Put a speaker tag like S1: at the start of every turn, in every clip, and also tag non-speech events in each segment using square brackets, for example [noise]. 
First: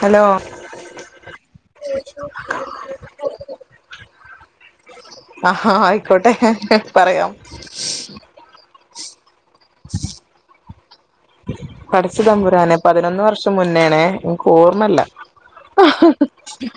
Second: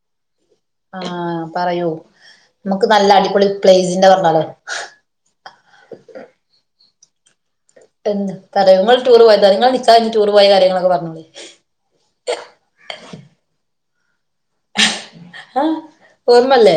S1: Hello
S2: ആഹ പറയൂ നമുക്ക് നല്ല അടിപൊളി പ്ലേസിന്റെ പറഞ്ഞാലോ
S1: ആഹഹാ ആയിക്കോട്ടെ പറയാം
S2: എ തങ്ങൾ ടൂർ പോയ തൾ നി ടൂർ പോയ കാര്യങ്ങളൊക്കെ പറഞ്ഞു
S1: പടച്ച തമ്പുരാനെ പതിനൊന്ന് വർഷം മുന്നേണ ഓർമ്മല്ല
S2: ആഹ് ഓർമ്മല്ലേ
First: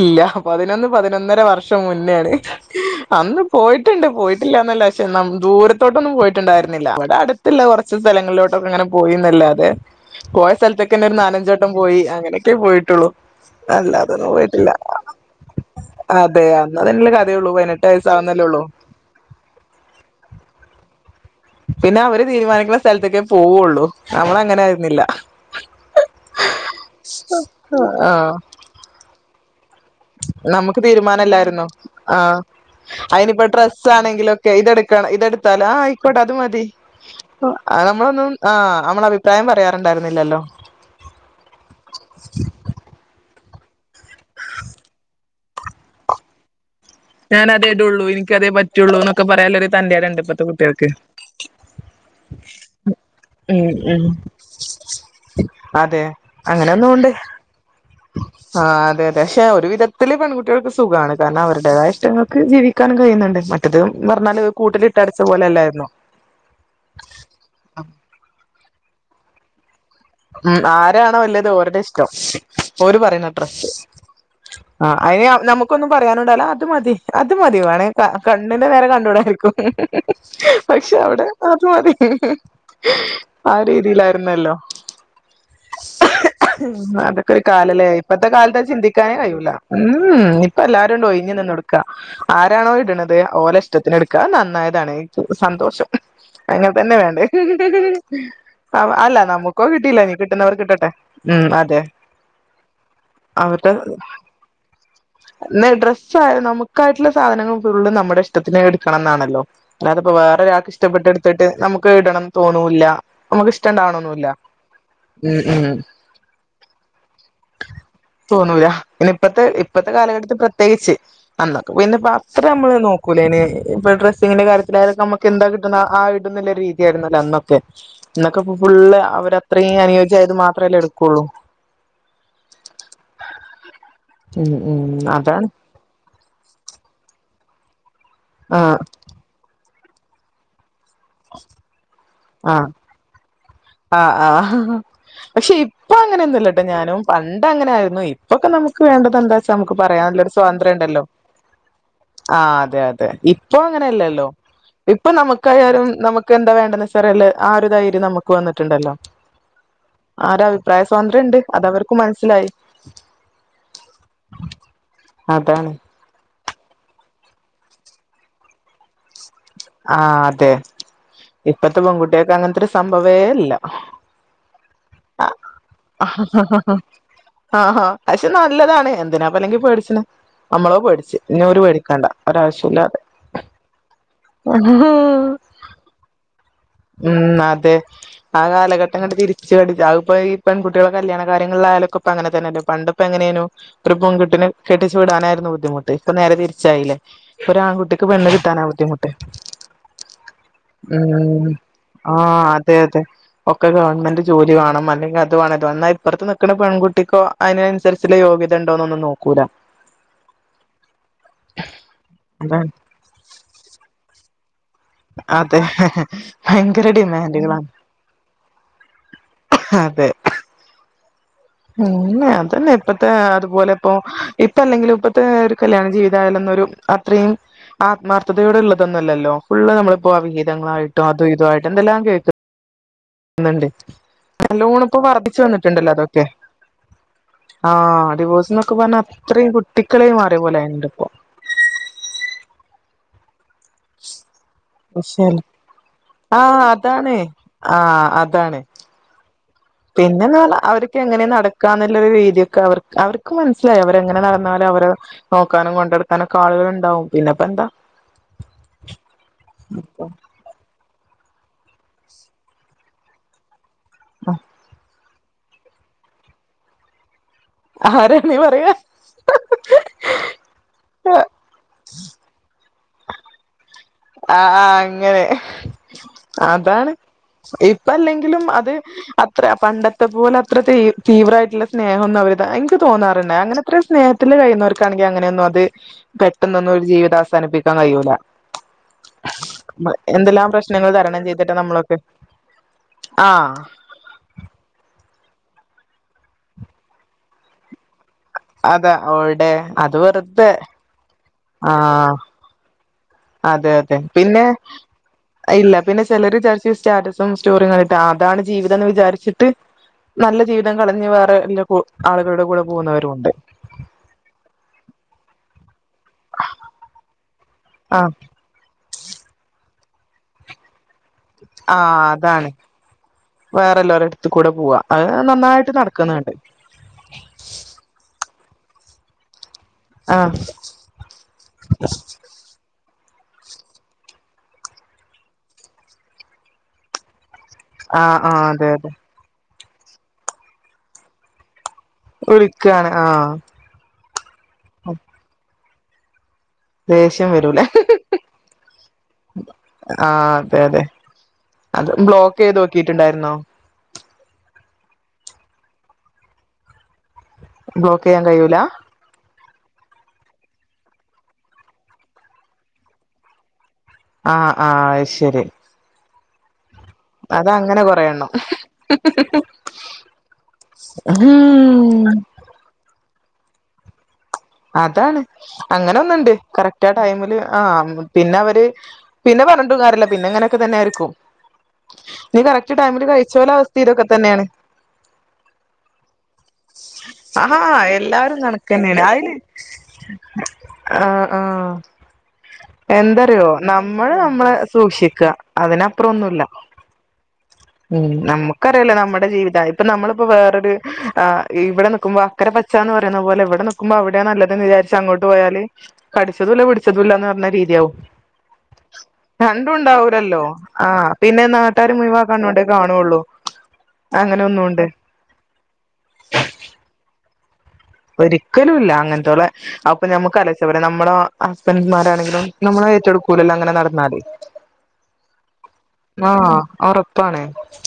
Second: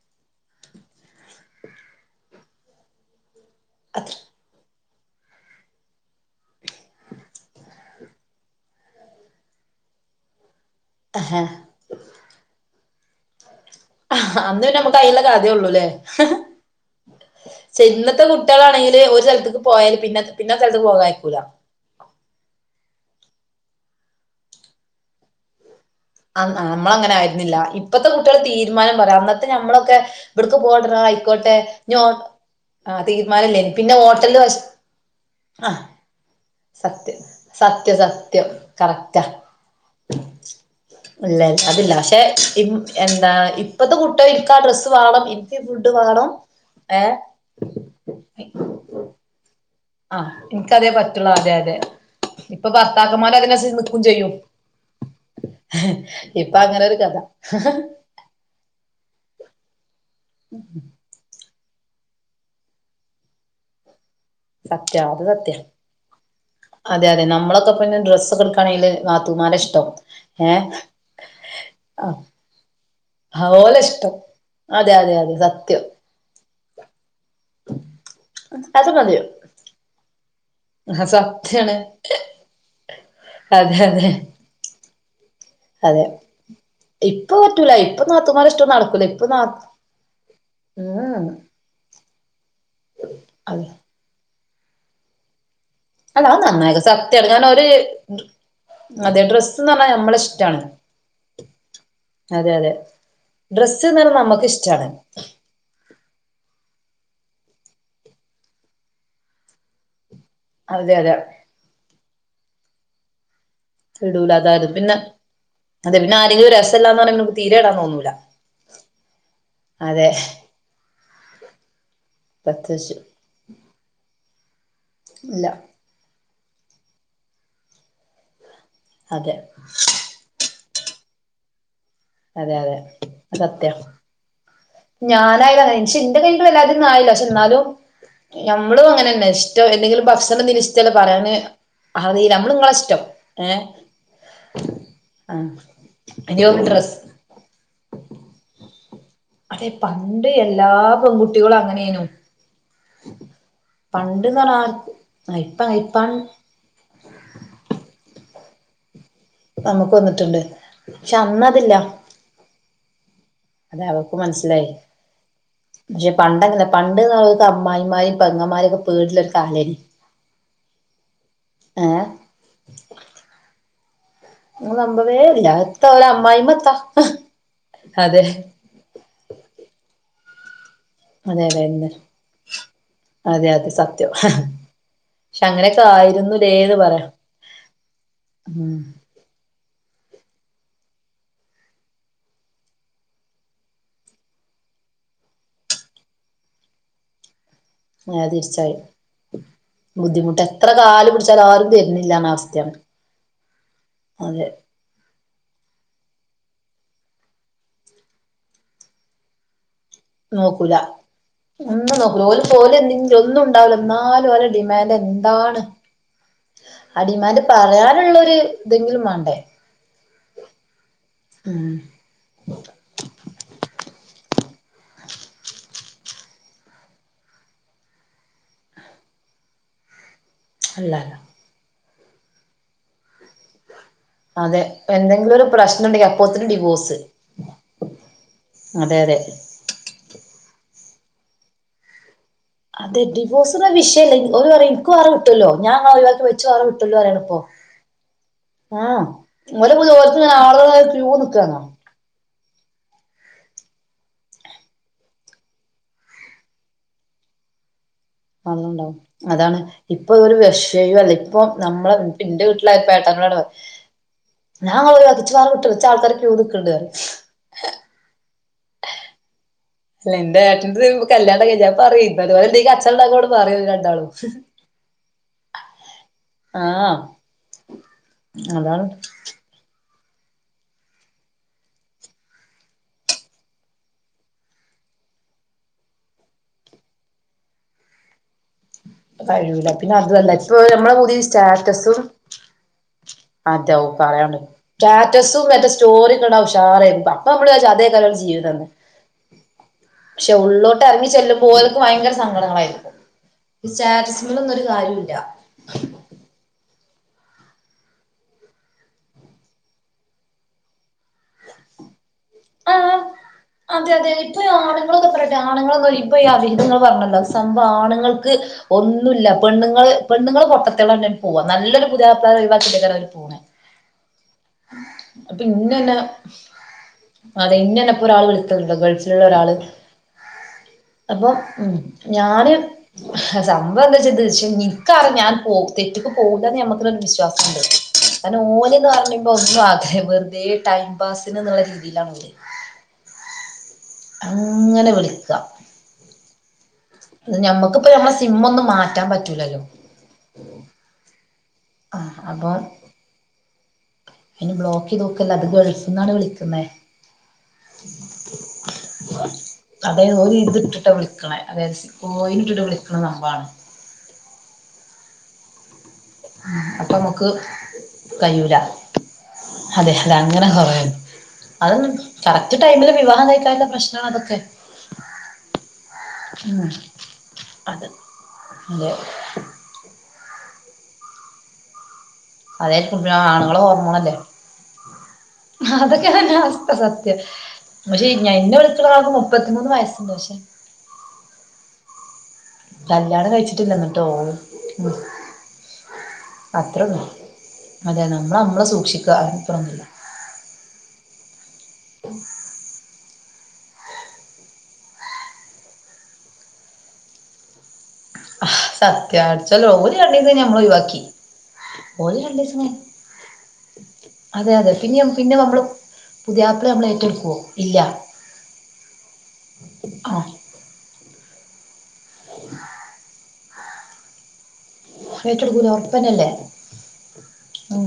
S1: ഇല്ല പതിനൊന്ന് പതിനൊന്നര വർഷം മുന്നോണ് അന്ന് പോയിട്ടുണ്ട്
S2: അത്ര
S1: പോയിട്ടില്ലന്നല്ല പക്ഷെ ദൂരത്തോട്ടൊന്നും പോയിട്ടുണ്ടായിരുന്നില്ല അവിടെ അടുത്തില്ല കുറച്ച് സ്ഥലങ്ങളിലോട്ട് അങ്ങനെ പോയില്ലാതെ പോയ സ്ഥലത്തൊക്കെന്നെ ഒരു
S2: ആഹാ
S1: നാലഞ്ചോട്ടം പോയി അങ്ങനെയൊക്കെ പോയിട്ട് ട്ടുള്ള അല്ല അതൊന്നും
S2: അന്ന്
S1: പോയിട്ടില്ല
S2: പിന്നെ നമുക്ക് അയിനുള്ള കഥയേ ഉള്ളൂല്ലേ
S1: അതെ അന്ന്തന്നേ കഥയള്ളൂ പതിനെട്ട് വയസ്സ ആാവുന്നല്ലേ ഉള്ളൂ
S2: ണെങ്കിൽ ഒരു സ്ലക്ക് പോയാലല് പിെ പിന്നെ സ്ലക്ക് പോകാ
S1: പിന്നെ അവര് തീരുമാനിക്കുന്ന സ്ഥലത്തേക്കേ പോവുള്ളൂ നമ്മള അങ്ങനെ ആയിരുന്നില്ല
S2: നമ്മള അങ്ങനെ ആയിരുന്നില്ല ഇപ്പത്തെ
S1: ആഹ്
S2: കുട്ടികൾ തീരുമാനം പറയാ അന്നത്തെ നമ്മ ക്കെ ഇവിടക്ക്
S1: നമുക്ക്
S2: പോട ആയിക്കോട്ടെ
S1: തീരുമാനല്ലായിരുന്നോ
S2: ഞോ
S1: ആഹ്
S2: ആ
S1: അയിനിപ്പോ
S2: തീരുമാനല്ലേ
S1: ഡ്രസ്സ്
S2: പിന്നെ ഹോട്ടല
S1: ആണെങ്കിലൊക്കെ ഇതെടുക്കണം ഇതെടുത്താലോ
S2: ആ
S1: ആഹ് ആയിക്കോട്ടെ അത് മതി
S2: സത്യം
S1: ആഹ്
S2: സത്യം
S1: നമ്മളൊന്നും
S2: സത്യം
S1: ആഹ് നമ്മള
S2: കറക്റ്റ്ാ
S1: അഭിപ്രായം പറയാറുണ്ടായിരുന്നില്ലല്ലോ
S2: ഇല്ല അതില്ല പക്ഷെ എന്താ ഇപ്പഴത്തെ കുട്ടിക എനിിക്ക ആ ഡ്രസ്സ് വേണം എനിക്ക് ഫുഡ് വേണം ഏ
S1: ഞാൻ അതേടുയള്ളൂ എനിക്ക അതേ പറ്റയുള്ളൂ എന്നൊക്കെ പറയാല്ല
S2: ആഹ് എനക്ക്തേ പറ്റുള്ളൂ അതെ അതെ ഇപ്പൊ ഭർത്താക്കന്മാരെ അതിന
S1: ഉം ഉം
S2: നിക്കയും ചെയ്യും ഇപ്പൊ അങ്ങനെ ഒരു കഥ
S1: ആഹ അതെ അതെ പക്ഷെ ഒരു വിധത്തില് പെൺകുട്ടികൾക്ക് സുഖമാണ് കാരണം അവരുടെേതഷ്ടങ്ങൾക്ക് ജീവിക്കാൻ കഴിയുന്നുണ്ട് മറ്റത പറഞ്ഞാല് കൂട്ടില
S2: സത്യ
S1: ഇട്ടടച്ച
S2: അത് സത്യ
S1: പോലെല്ലായിരുന്നുോ
S2: അതെ അതെ നമ്മളൊക്കെ പിന്നെ ഡ്രസ്സ്െടുക്കയാണെങ്കില് മാാത്തുമാരെ ഇഷ്ടം ഏ
S1: ഉം ആരാണോ വലിയത് ഓരുടെ ഇഷ്ടം
S2: ആ
S1: ഓര് പറയുന്നട്ര
S2: ഓലെ ഇഷ്ടം
S1: ആ
S2: അതെ അതെ
S1: അതിന്
S2: അതെ സത്യം
S1: നമുക്കൊന്നും പറയാനുണ്ടാവുല്ല അത് മതി അത് മതി കണ്ണിന്റെ നേരെ
S2: അത്
S1: കണ്ടൂട.
S2: മതിയോ
S1: ആക്ക [inaudible] പക്ഷെ അവിടെ അത്
S2: സത്യാണ്
S1: മതി ആ
S2: അതെ അതെ
S1: രീതിയിലായിരുന്നല്ലോ.
S2: അതെ
S1: അതൊക്കെ
S2: ഇപ്പൊ
S1: ഒരു
S2: പറ്റൂല
S1: കാലല്ലേ
S2: ഇപ്പൊ
S1: ഇപ്പത്തെ
S2: നാത്തൂമാരെ
S1: കാലത്ത്
S2: ഇഷ്ടം നടക്കൂല
S1: ചിന്തിക്കാനേ
S2: ഇപ്പൊ നാ
S1: കയൂല്ല ഉം ഇപ്പ എല്ലാരുംണ്ടൊയി
S2: ഉം
S1: ആരാണോ ഇടുന്നത് ഓലെ
S2: അത്
S1: ഇഷ്ടത്തിന് എടുക്ക അത് നന്നായതാണ് സന്തോഷം.
S2: അല്ല അത്
S1: അങ്ങനെ
S2: നന്നായേക്കും
S1: തന്നെ വേണ്ടേ
S2: സത്യാണ് കാരണം ഒരു
S1: അല്ല
S2: അതെ
S1: നമുക്കൊ
S2: ഡ്രസ്സ്ന്ന് പറഞ്ഞാ
S1: കിട്ടില്ല ഞ്ഞി
S2: നമ്മളെ ഇഷ്ടാണ്
S1: കിട്ടുന്നവർക് കിട്ടട്ടെ ഉം അതെ
S2: അതെ അതെ
S1: അവരുടെ
S2: ഡ്രസ്സ്ന്ന് പറഞ്ഞാ നമ്മക്ക് ഇഷ്ടാണ്
S1: എന്ന ഡ്രസ്സായ നമുക്ക് യിട്ടുള്ള സാധനങ്ങൾ ഫുള്ള് നമ്മുടെഷ്ടത്തിന് എടുക്കണം എന്നാണല്ലോ എ ഇപ്പൊ വേറൊരാൾക്ക്
S2: അതെ അതെ
S1: ഇഷ്ടപ്പെട്ടെടുത്തിട്ട് നമുക്ക് ഇടണംന്ന് തോന്നൂല്ല നമുക്ക് ഇഷ്ടംണ്ടവണന്നൂല്ല.
S2: ഇടൂല അതായത് പിന്നെ
S1: ഉം ഉം
S2: അതെ പിന്നെ ആരെങ്കിലും രസല്ലാന്ന് പറഞ്ഞാ നമുക്ക് തീരെ ഇടാൻ തോന്നൂല
S1: തോണൂല്ല ഇനിയിപ്പത്തെ ഇപ്പോഴത്തെ
S2: അതെ
S1: കാലഘട്ടത്തിൽ പ്രത്യേകിച്ച്. നന്ന പിന്നെപ്പ അത്ര നമ്മള്
S2: പ്രത്യേകിച്ച്
S1: നോക്കൂലേനി ഇപ്പൊ ഡ്രസ്സിങ്ങിന്റെ കാര്യത്തിലായതൊക്കെ നമുക്ക്
S2: ഇല്ല
S1: എന്താ കിട്ടുന്ന ആ രീതിയായിരുന്നല്ല അന്നൊക്കെ ന്നൊക്കെ ഫുള്ള് അവർ
S2: അതെ
S1: അത്രയും അനുയോജിയായത് മാത്ര അത്രല്ലേ എടുക്കുള്ളൂ.
S2: അതെ അതെ സത്യാ
S1: ഉം ഉം അതാണ്.
S2: ഞാനായാലും അങ്ങനെ പക്ഷെ ഇന്റെ കയ്യിൽ വല്ലാതന്നും ആയില്ല പക്ഷെ എന്നാലും
S1: ആഹ്
S2: ഞമ്മളും അങ്ങനെന്നെ ഇഷ്ട എന്തെിലും ഭക്ഷണ ച്ചൽ പറയാന് അറീല്ല നമ്മള്
S1: ആഹ്
S2: ങ്ങളെ ഇഷ്ടം ഏഹ്.
S1: ആഹ് ആ
S2: ആഹ്
S1: പക്ഷെ ഇപ്പൊ അങ്ങനെ
S2: അയ്യോ
S1: ന്നുല്ലട്ട
S2: ഡ്രസ്സ്
S1: ഞാനും. പണ്ട് അങ്ങനെ ആയിരുന്നു ഇപ്പൊക്കെ നമുക്ക് വേണ്ടത എന്താ വച്ചാ
S2: അതെ
S1: നമുക്ക് പറയാ
S2: പണ്ട്
S1: നല്ലൊരു
S2: എല്ലാ
S1: സ്വാതന്ത്രം ഉണ്ടല്ലോ.
S2: പെൺകുട്ടികളും അങ്ങനെനു
S1: ആ അതെ അതെ ഇപ്പൊ അങ്ങനെയല്ലല്ലോ
S2: പണ്ട്ന്ന്
S1: ഇപ്പൊ
S2: പറഞ്ഞാ ഇപ്പ
S1: നമുക്കായാലും
S2: ഇപ്പ
S1: നമുക്ക് എന്താ വേണ്ടെന്നെക്കെ അറിയാള്ളെ ആ ഒരു ധൈര്യം നമുക്ക് വന്നിട്ടുണ്ടല്ലോ
S2: നമുക്ക്
S1: ആര
S2: വന്നിട്ടുണ്ട്
S1: അഭിപ്രായ
S2: പക്ഷെ
S1: സ്വാതന്ത്ര്യുണ്ട് അതവർക്കും മനസ്സിലായി.
S2: അത അവക്ക് മനസ്സിലായി
S1: അതാണ്
S2: പക്ഷെ പണ്ടങ്ങനെ പണ്ട് അവക്ക് അമ്മായിമരും പെങ്ങന്മാരൊക്കെ പേടിള്ള ഒരു കാലേനി
S1: ആഹ അതെ ഇപ്പത്തെ
S2: ഏ
S1: പെൺകുട്ടിയേക് അങ്ങനത്തെരു സംഭവേല്ല.
S2: അ നമ്പവേല്ല എത്താ ഒരു അമ്മായിമ്മ എത്താ
S1: ആഹഹാ
S2: അതെ
S1: പക്ഷെ നല്ലതാണ് എന്തിനാപ്പല്ലെങ്കി പേടിച്ണ്. പേടിച്ചു
S2: അതെ
S1: ഇഞ്ഞിഓര്
S2: അതെ എന്ത
S1: പേടിക്കണ്ട ഒരാവശ്യില്ലാതെ.
S2: അതെ അതെ സത്യം
S1: ആഹ
S2: പക്ഷെ
S1: [unintelligible]
S2: അങ്ങനെയൊക്കെ ആയിരുന്നുല്ലേന്ന് പറയാ
S1: ഉം അതെ ആ
S2: ഉം
S1: കാലഘട്ട ങ്ങട്ട് തിരിച്ച് പടി ആ ഇപ്പ ഈ പെൺകട്ടികള കല്യാണ കാര്യങ്ങളിലായാലൊക്കെ ഇ അങ്ങനെ തന്നെയല്ലേ പണ്ടിപ്പോ എങ്ങനനു ഒരു പെങ്കുട്ടിനേ കെട്ടിച് ഇടാനായിരുന്നു ബുദ്ധിമുട്ട് ഇപ്പ നേരെ തിരിച്ചായില്ലേ? ഒരാൺകുട്ടിക്ക്
S2: നേരെ
S1: പെണ്ണ് കിട്ടാനാ
S2: തിരിച്ചായി
S1: ബുദ്ധിമുട്ട്
S2: ബുദ്ധിമുട്ട് എത്ര കാല് പിടിച്ചാലും
S1: ഉം.
S2: ആരും
S1: ആ
S2: തരുന്നില്ലന്ന അവസ്ഥയാണ്
S1: അതെ അതെ ഒക്കെ ഗവൺമെന്റ്
S2: അതെ
S1: ജോലി വേണം അല്ലെങ്കിൽഅത് അ എന്നാൽ ഇപ്പുറത്ത് നിക്കുന്ന പെൺകുട്ടിക്കോ അതിനനുസരിച്ചുള്ള യോഗ്യത ഉണ്ടോന്നൊന്നു നോക്കൂല.
S2: നോക്കൂല ഒന്നും നോക്കൂല
S1: അതാണ്
S2: ഒരുപോല്ലേ ഒന്നും ഉണ്ടാവില്ല എന്നാലും പോല ഡിമാൻഡ്
S1: അതെ
S2: എന്താണ്
S1: ഭയങ്കര
S2: ആ ഡിമാൻഡ്
S1: ഡിമാൻഡുകളാണ്
S2: പറയാനുള്ള ഒരു ഇതെങ്കിലും വേണ്ടേ?
S1: അതെ ഉം അതന്നെ ഇപ്പത്തെ അതുപോലെ ഇപ്പൊ. ഇപ്പ അല്ലെങ്കിലിൽ ഇപ്പത്തെ ഒരു കല്യാണ ജീവിതമായാലെന്നൊരു അത്രയും ആത്മാർത്ഥതയോടെ ഉള്ളതൊന്നല്ലോ ഫുള് നമ്മ അപ്പ അവിഹിതങ്ങളയിട്ടും
S2: അല്ലല്ല
S1: അതും ഇതും ആയിട്ടും എന്തല്ലാം കേൾക്ക ഇന്ന്ണ്ട്
S2: അതെ എന്തെങ്കിലും ഒരു പ്രശ്നണ്ടെങ്കിൽ
S1: അതൊക്കെ
S2: അപ്പോത്തിനും ഡിവോഴ്സ്.
S1: ആഹ് ഡിവോഴ്സ് എന്നൊക്കെ
S2: അതെ
S1: പറഞ്ഞാ
S2: അതെ
S1: അത്രയും കുട്ടികളിയായി മാറിയപോലെ ആയിണ്ട്. ഇപ്പോ
S2: അതെ ഡി ഡിവോഴ്സ് വിഷയമല്ല എനിക്കു വേറെ
S1: പക്ഷേ
S2: കിട്ടൂല്ലോ ഞാൻ ഒഴവാക്ക വെച്ച്
S1: ആഹ്
S2: വറെ
S1: അതാണ്
S2: കിട്ടല്ലോറിയാണ് പ്പൊ.
S1: ആഹ് അതാണ്
S2: ആ
S1: പിന്നെന്ന് പറഞ്ഞ അവർക്കെങ്ങെനെ
S2: നിക്കാണോ
S1: നടക്കാന്നുള്ളരു രീതി അവർക്ക് മനസ്സിലായി അവരെങ്ങനെ നടന്നാലും അവരെ നോക്കാനും കൊണ്ടെടുക്കാനൊക്കെ ആളുകൾ ഉണ്ടാവും പിന്നെപ്പ എന്ത
S2: അന്നണ്ടാവും അതാണ് ഇപ്പൊ ഒരു വെഷയും അല്ല ഇപ്പ നമ്മളെ ന്റെ വീട്ടിലായിപ്പോട്ടങ്ങളടെ പറയു ഞാൻ വിട്ട് കൊറച്ചൾക്കാർ ക്യു നിക്ക്ണ്ട്
S1: ആഹര
S2: അല്ല എന്റെട്ടന്റെത് കല്യാണം കഴിഞ്ഞ അപ്പ അറി അതുപോലെ [inaudible] ങ്ങളോട് പറയു [inaudible]
S1: ആഅങ്ങനെ അതാണ്
S2: ആഹ്
S1: ഇപ്പല്ലെങ്കിലും അത്
S2: അതാണ്
S1: അത്ര പണ്ടത്തെ ഇത്പോല അത്രതീവ്രായിട്ടുള്ള സ്നേഹൊന്നും അവരു എനിക്ക് തോന്നാറുണ്ടേ അങ്ങനെ അത്ര സ്നേഹത്തിൽ കഴിയുന്നവർക്കാണ് അങ്ങനെയൊന്നും അത് പെട്ടെന്നൊന്നും ഒരു ജീവിതം അവസാനിപ്പിക്കാൻ കഴിയൂല.
S2: കഴിയൂല്ല പിന്നെ അതല്ല
S1: എന്തെല്ലാം
S2: ഇപ്പൊ
S1: പ്രശ്നങ്ങൾ
S2: മ്മളെ
S1: തരണം
S2: പുതിയ
S1: ചെയ്തിട്ട് നമ്മളൊക്കെ
S2: സ്റ്റാറ്റസും
S1: ആഹ്
S2: അതാഉ പറയാണ്ട്ന്നെ സവും മറ്റെ സ്റ്റോറി ടാൻടാനെഉഷാറായിനു അപ്പമ്മൾ വിജാച് അതെയ്ക്ക്
S1: അതാ ഓൾടെ അത്
S2: പക്ഷെ
S1: വെറുതെ
S2: ഉള്ളോട്ട് ഇറങ്ങി ചെല്ലുമ്പോ
S1: ആ
S2: ഓൽക്ക് ഭയങ്കര സങ്കടങ്ങളായിരിക്കും
S1: അതെ
S2: ഈ
S1: അതെ പിന്നെ
S2: സ്റ്റാറ്റസ്മ്മലൊന്നും ഒരു കാര്യൂല്ല
S1: ഇല്ല പിന്നെ ചെലര് വിചാരിച്ചു സ്റ്റാറ്റസും സ്റ്റോറിയുംകണ്ടിട്ട് ആ അതാണ് ജീവിതംന്ന് വിചാരിച്ചിട്ട് നല്ല ജീവിതം കളഞ്ഞു റെല്ല ആളുകളുടെ കൂടെ
S2: ആഹ്
S1: പോകുന്നവരുംണ്ട്
S2: അതെ അതെ ഇപ്പൊ ആണുങ്ങളൊക്കെ പറയട്ടെ ആണുങ്ങളൊന്നും ഇപ്പൊ ഈ അവിഹിതങ്ങൾ പറഞ്ഞല്ലോ സംഭവ
S1: ആഹ്
S2: ആണുങ്ങൾക്ക് ഒന്നുല്ല പെണ്ണുങ്ങൾ പെണ്ണുങ്ങൾ പൊട്ട
S1: ആ അതാണ്
S2: അവര് പോണെ
S1: വേറെള്ളോരടുത്ത് കൂടെ പോവാ അത്
S2: അപ്പൊ
S1: നന്നായിട്ട്
S2: ഇന്നന്നെ
S1: നടക്ക്ന്നുണ്ട്
S2: അതെ ഇന്നനെ ഇപ്പോ ഒരാൾ വിളത്തണ്ടോ ഗൾഫിലുള്ള ഒരാള്
S1: ആഹ്
S2: അപ്പം ഉ ഞാന് സംഭവ എന്താെച്ചാൽ നിക്കാറ ഞാൻ പോ തെറ്റക്ക് പോകില്ലന്ന് ഞമുക്കൊ വിശ്വാസം
S1: ആഹ്
S2: അതിന്
S1: ആഹ് അതെ
S2: ഓൻ
S1: അതെ
S2: കാരണം ഇപ്പോ ഒന്ന് ആഗ്രഹം വെറുതെ ടൈം പാസ്ന്ന്ള്ള രീതി
S1: കുളിക്കാണ് ആ
S2: അങ്ങനെ വിളിക്കാ
S1: ദേഷ്യം വരൂലേ ഹ് ഹ്
S2: നമ്മളെ സിം ഒന്നും മാറ്റാൻ പറ്റൂലല്ലോ
S1: ഹ് ആ അതെ അതെ അത്
S2: ആഹ്
S1: ബ്ലോക്ക്
S2: അപ്പൊ
S1: എയ്ത് നോക്കിട്ടുണ്ടായിരുന്നോ
S2: അയിന് ബ്ലോക്ക് ചെയ്ത് നോക്ക് അത് ഗളുഫ്ന്നാണ് വിളിക്കുന്നേ
S1: ബ്ലോക്ക് ചെയ്യാൻ കഴിയൂല
S2: അതായത് ഒരു ഇത് ഇട്ടിട്ട വിളിക്കണേ അതായത് കോയിൽ ഇട്ടിട്ട് വിളിക്കണ നമ്പാണ്
S1: ആഹ ആഹ അയ്ശരി
S2: ആഹ
S1: അതങ്ങനെ കൊറേ എണ്ണം ഹ് ഹ് ഹ്
S2: അതെ അതെ അങ്ങനെ കുറേണ്ണം അതൊന്നും കറക്റ്റ് ടൈമില് വിവാഹം കഴിക്കാത്ത പ്രശ്നാതൊക്കെ
S1: അതാണ് അങ്ങനെ ഒന്നുണ്ട്
S2: ഉം
S1: കറക്റ്റ് ആ ടൈമില് ആ
S2: അത്
S1: പിന്നെ അവര്
S2: അതെ
S1: പിന്നെ പറഞ്ഞിട്ട് കാര്യല്ല പിന്നെ അങ്ങനൊക്കെതന്നാരിക്കും ഈ കറക്റ്റ്
S2: അതായിരിക്കും
S1: ടൈമില്
S2: പിന്നെ ആണുങ്ങളെ
S1: കഴിച്ചോലവസ്ഥതൊക്കെ
S2: ഹോർമോണല്ലേ
S1: ഇതക്കതന്നെയാണ്
S2: അതൊക്കെ തന്നെ അസ്ഥ സത്യം
S1: ആഹാ
S2: പക്ഷെ
S1: എല്ലാരും
S2: എന്നെ
S1: കണക്കന്നെയാണ്
S2: വിളിക്ക്ണ്ടാക്ക്
S1: അയിന്
S2: മുപ്പത്തി പമൂന്ന് വയസ്സുണ്ട് പക്ഷേ
S1: ആഹ് ആഹ്
S2: ഉ കല്യാണം
S1: എന്തറിയോ
S2: കഴിച്ചിട്ടില്ല ന്നിട്ടോ
S1: നമ്മള് നമ്മളെ സൂക്ഷിക്ക അതിനപ്പുറം ഒന്നുല്ല
S2: അത്രള്ളൂ
S1: ഉം നമുക്കറിയല്ലേ നമ്മുടെ ജീവിതം
S2: അതിനപ്പുറൊന്നുമില്ല
S1: ഇപ്പൊ നമ്മളിപ്പോ വേറൊര് ഇവിടെ നിക്കുമ്പോ അക്കര പച്ചന്ന് പറ ത്പോലെ വ്‌ടന്ക്കുമ്പോ അവിടാനല്ലത് വിചാരിച്ചു അങ്ങോട്ട് പോയാല് കടിച്ചതുല്ല പിടിച്ചതുല്ലാന്ന് രീതിയാവും പർഞ്ഞമാതിര്യകു
S2: സത്യ അടിച്ചല്ലോ
S1: രണ്ടും
S2: ഓല് രണ്ടീസം
S1: ഉണ്ടാവൂലല്ലോ
S2: നമ്മൾ
S1: ആ
S2: ഒഴിവാക്കി
S1: പിന്നെ നാട്ടാരു മുഴി
S2: ഓല്
S1: വൻ
S2: രണ്ടീസം
S1: കണ്ണോടെ
S2: കഴി
S1: കാണുള്ളൂ അങ്ങനെ
S2: അതെ അതെ
S1: ഒന്നുണ്ട്
S2: പിന്നെ പിന്നെ നമ്മള് പുതിയാപ്ല നമ്മളെ ഏറ്റെടുക്കുവോ? ഇല്ല
S1: ഒരിക്കലും ഇല്ല അങ്ങനത്തോളെ അപ്പൊ
S2: ആഹ്
S1: ഞമ്മുക്ക് ആലോയ്ച്ച പോരെ നമ്മളെ ഹസ് ബൻഡ്മാരാണെങ്കിലും നമ്മളെ ഏറ്റെടുക്കൂല്ലല്ലോ അങ്ങനെ നടന്നാല്.
S2: ഏറ്റെടുക്കൂല. ഉറപ്പന്നല്ലേ
S1: ആഹ് ഒറപ്പാണ്.
S2: ഉം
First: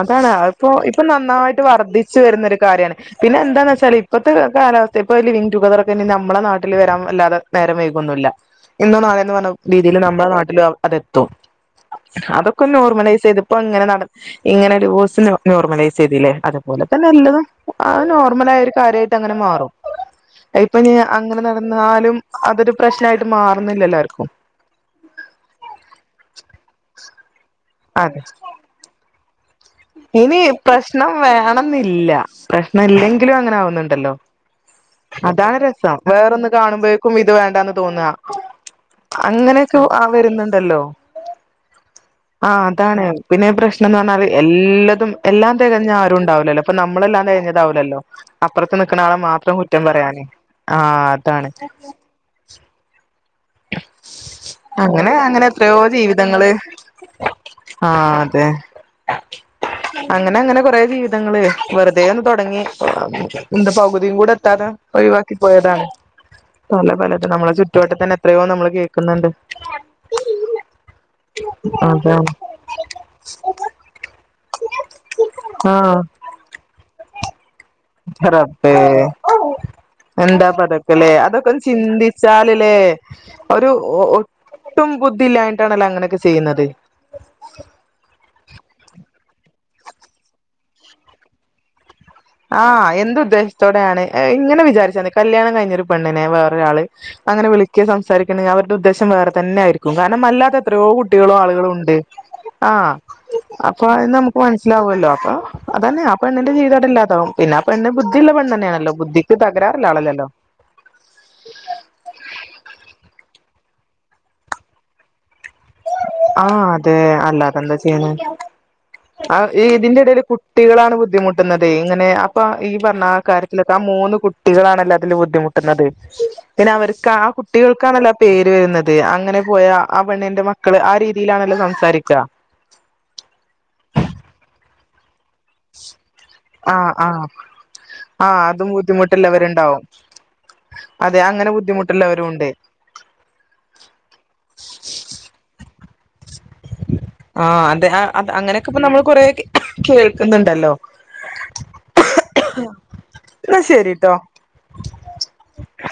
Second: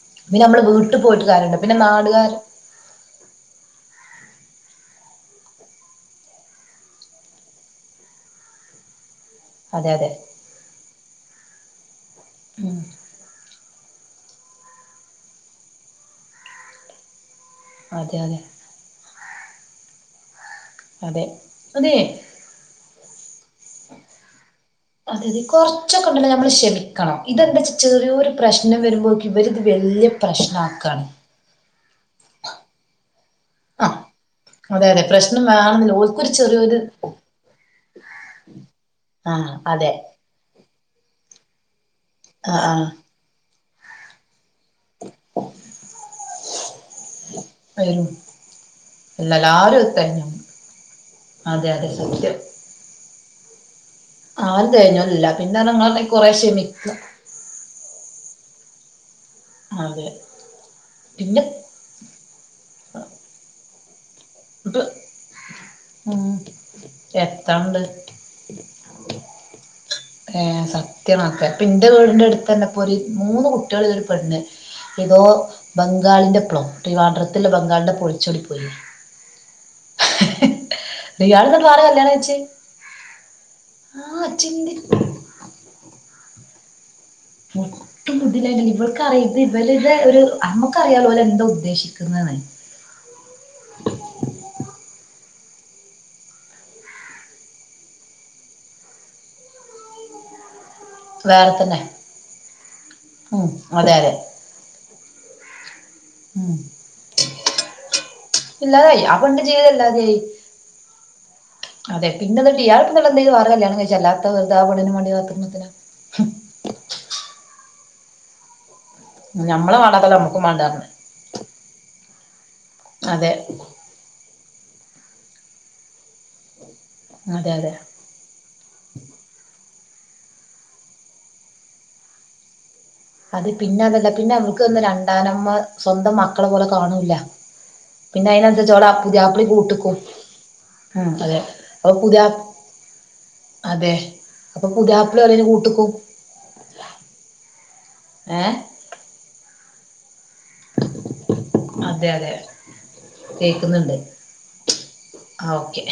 S1: അതാണ്
S2: പിന്നെ നമ്മള്
S1: അതിപ്പോ
S2: വീട്ടിൽ
S1: ഇപ്പൊ
S2: പോയിട്ട് കാര്യമുണ്ടോ
S1: നന്നായിട്ട്
S2: പിന്നെ
S1: വർദ്ധിച്ചു
S2: നാടുകാര്
S1: വരുന്നൊരു കാര്യാണ്. പിന്നെ എന്താന്ന് വെച്ചാല് ഇപ്പത്തെക്കെ കാലാവസ്ഥ ഇപ്പ ലി വിൻ ടുഗതർറൊക്കെനി നമ്മളെ നാട്ടില് വരാൻ വല്ലാതെ നേരം വൈകൊന്നുല്ല. ഇന്നോ നാളെ ന്ന് പറഞ്ഞ
S2: അതെ
S1: രീതില്
S2: അതെ
S1: നമ്മളെ നാട്ടിലും അതെത്തും. അതൊക്കെ
S2: ഉം
S1: നോർമലൈസ് ചെയ്ത് ഇപ്പൊ ഇങ്ങനെ നട ഇങ്ങനെ ഡിവോഴ്സ് നോർമലൈസ് ചെയ്തില്ലേ? അതുപോലെ തന്നെ എല്ലതും. ആ
S2: അതെ അതെ
S1: നോർമലായ ഒരു കാര്യായിട്ട് അങ്ങനെ മാറും. അയിപ്പൊ
S2: അതെ അതെ
S1: അങ്ങനെ നടന്നാലും
S2: അതെ
S1: അതൊരു പ്രശ്നമായിട്ട് മാറുന്നില്ലല്ലോ ആർക്കും.
S2: അതെ അതെ കൊറച്ചൊക്കണ്ടല്ലോ നമ്മൾ ക്ഷമിക്കണം. ഇതെന്താച്ചാ
S1: അതെ
S2: ചെറിയോരു പ്രശ്നം വരുമ്പോക്ക് ഇവര്
S1: ഇനി പ്രശ്നം വേണന്നില്ല. പ്രശ്നം ഇല്ലെങ്കിലും അങ്ങനെ
S2: ആഹ്
S1: ആവുന്നുണ്ടല്ലോ.
S2: അതെ അതെ പ്രശ്നം
S1: അതാണ്
S2: വേണെന്നില്ല
S1: രസം
S2: ഓൽക്കൊരു
S1: വേറൊന്ന്
S2: ചെറിയൊരു
S1: കാണുമ്പോഴേക്കും ഇത് വേണ്ടാന്ന് തോന്ന.
S2: ആഹ്
S1: അങ്ങനെയൊക്കെ
S2: അതെ
S1: ആ വരുന്നുണ്ടല്ലോ. ആഹ് അതാണ് പിന്നെ പ്രശ്നംന്ന് പറഞ്ഞാല് ല്ലതും എല്ലാം തികഞ്ഞ ആരുംണ്ടാവില്ലല്ലോ. അപ്പ നമ്മളെല്ലാം തികഞ്ഞതാവില്ലല്ലോ
S2: വരും
S1: അപ്പറത്ത് നിക്കുന്ന ആളെ മാത്രം
S2: എല്ലാരും
S1: കുറ്റം
S2: അത്
S1: പറയാന്.
S2: തന്നെയാ
S1: ആഹ് അതാണ്.
S2: അതെ അതെ സത്യം ആരും
S1: അങ്ങനെ
S2: തികഞ്ഞോലില്ല
S1: അങ്ങനെ
S2: പിന്നെ
S1: എത്രയോ
S2: നിങ്ങള് കൊറേ
S1: ജീവിതങ്ങള്
S2: ക്ഷമിക്ക
S1: ആ അതെ
S2: അതെ
S1: അങ്ങനെ അങ്ങനെ കൊറേ
S2: പിന്നെ
S1: ജീവിതങ്ങള് വെറുതെ ഒന്ന് തുടങ്ങി എന്താ പകുതി തികൂ [unintelligible] ടെ എത്താതെ
S2: ഇത്
S1: ഒഴിവാക്കിപ്പോയതാണ്.
S2: ഉം
S1: പല പലതും നമ്മളെ
S2: എത്താണ്ട്
S1: ചുറ്റുവട്ടതന്നെ എത്ര പ്പൊ നമ്മള് കേക്കുന്നുണ്ട്.
S2: ഏഹ് സത്യാണതൊക്കെ. പ്പൊ ന്റെ വീടിന്റെ
S1: അതാണ്
S2: അടുത്തന്നെ പ്പൊ ഒര് മൂന്ന് കുട്ട്യേള്ള്ളൊര് പെണ്ണ് ഇതോ
S1: ആഹ്
S2: ബംഗാളിന്റെ പ്ളം ത്രിവാഡ്രത്
S1: റബ്ബേ എന്താ പതൊക്കെല്ലേ
S2: റിയാള്
S1: അതൊക്കെ ഒന്ന്
S2: എന്നിട്ട് ആരെ കല്യാണം കഴിച്ച്
S1: ചിന്തിച്ചാലല്ലേ ഒരു
S2: ആഹ് ചിന്തി
S1: ഒട്ടും ബുദ്ധി ഇല്ലായിട്ടാണല്ലോ അങ്ങനെയൊക്കെ ചെയ്യുന്നത്.
S2: ഒട്ടും ബുദ്ധില്ലായിട്ടല്ല ഇവൾക്കറിയ ഇത് ഇവല്ടെ ഒരു നമ്മുക്കറിയാലോ ഓല് എന്താ ഉദ്ദേശിക്ക
S1: ആഹ് എന്ത് ഉദ്ദേശത്തോടെയാണ് ഇങ്ങനെ വിചാരിച്ച കല്യാണം കഴിഞ്ഞൊരു പെണ്ണിനെ വേറൊരാൾ അങ്ങനെ വിളിക്കെ സംസാരിക്കണെങ്കിൽ അവരുടെ ഉദ്ദേശം വേറെ തന്നെ ആയിരിക്കും കാരണം അല്ലാത്ത എത്രയോ കുട്ടികളോ
S2: വേറെ
S1: ആളുകളും
S2: തന്നെ
S1: ഉണ്ട് ആഹ്
S2: ഉം
S1: അപ്പൊ
S2: അതെ അതെ
S1: അതിന്ന് നമുക്ക് മനസ്സിലാവൊല്ലോ അപ്പൊ അതന്നെ ആ പെണ്ണിന്റെ
S2: ഉം
S1: ജീവിതതില്ലാ താകും പിന്നെ ആ പെണ്ണ് ബുദ്ധിയിള്ള പെണ്ണെന്നെണല്ലോ
S2: ഇല്ലാതായി ആ
S1: ബുദ്ധിക്ക്
S2: പെണ്ണിന്റെ ജീവിതം
S1: തകരാറില്ല
S2: ഇല്ലാതെയായി
S1: ആളല്ലല്ലോ
S2: അതെ പിന്നെത് [inaudible] വേറെ കല്യാണം കഴിച്ചല്ലാത്ത [unintelligible]
S1: ആഹ് അതെ അല്ലാതെന്താ ചെയ്യണ് ആ
S2: ഞമ്മളെ
S1: ഇതിന്റെ
S2: വേണ്ടാത്തല്ല
S1: ഇടയിൽ
S2: നമ്മുക്കും വേണ്ടാന്ന്
S1: കുട്ടികളാണ് ബുദ്ധിമുട്ടുന്നതെയ് ഇങ്ങനെ അപ്പൊ ഈ പറഞ്ഞ
S2: അതെ
S1: കാര്യത്തിലൊക്കെ മൂന്ന് കുട്ടികളാണല്ലോ അതില് ബുദ്ധിമുട്ടുന്നത് പിന്നെ അവർക്ക് ആ
S2: അതെ അതെ
S1: കുട്ടികൾക്കാണല്ലോ ആ പേര് വരുന്നത് അങ്ങനെ പോയ ആ പെണ്ണിന്റെ മ ക്കള് ആ രീതിയിലാണല്ലോ സംസാരിക്ക
S2: അത് പിന്നെ അതല്ല പിന്നെ അവർക്ക് ഒന്ന് രണ്ടാനമ്മ സ്വന്തം മക്കളെ പോലെ
S1: ആഹ്
S2: കാണൂല്ല
S1: ആഹ്
S2: പിന്നെ
S1: ആഹ് അതും
S2: അയിനെന്ത്ച്ച ഓൾടെ പുതിയാപ്ലയും
S1: ബുദ്ധിമുട്ടുള്ളവരുണ്ടാവും
S2: കൂട്ട്ക്കും ഉം അതെ
S1: അങ്ങനെ
S2: അപ്പൊ പുതിയാ
S1: ബുദ്ധിമുട്ടുള്ളവരും ഉണ്ട്
S2: അതെ അപ്പൊ പുതിയാപ്ല ഓലീന് കൂട്ട്ക്കും
S1: ആഹ് അതെ അ അങ്ങനെയൊക്കെപ്പ നമ്മൾ കൊറേ കേൾക്കുന്നുണ്ടല്ലോ
S2: അതെ അതെ
S1: എന്നാ
S2: കേക്കുന്നുണ്ട്
S1: ശരിട്ടോ
S2: ആ ഓക്കെ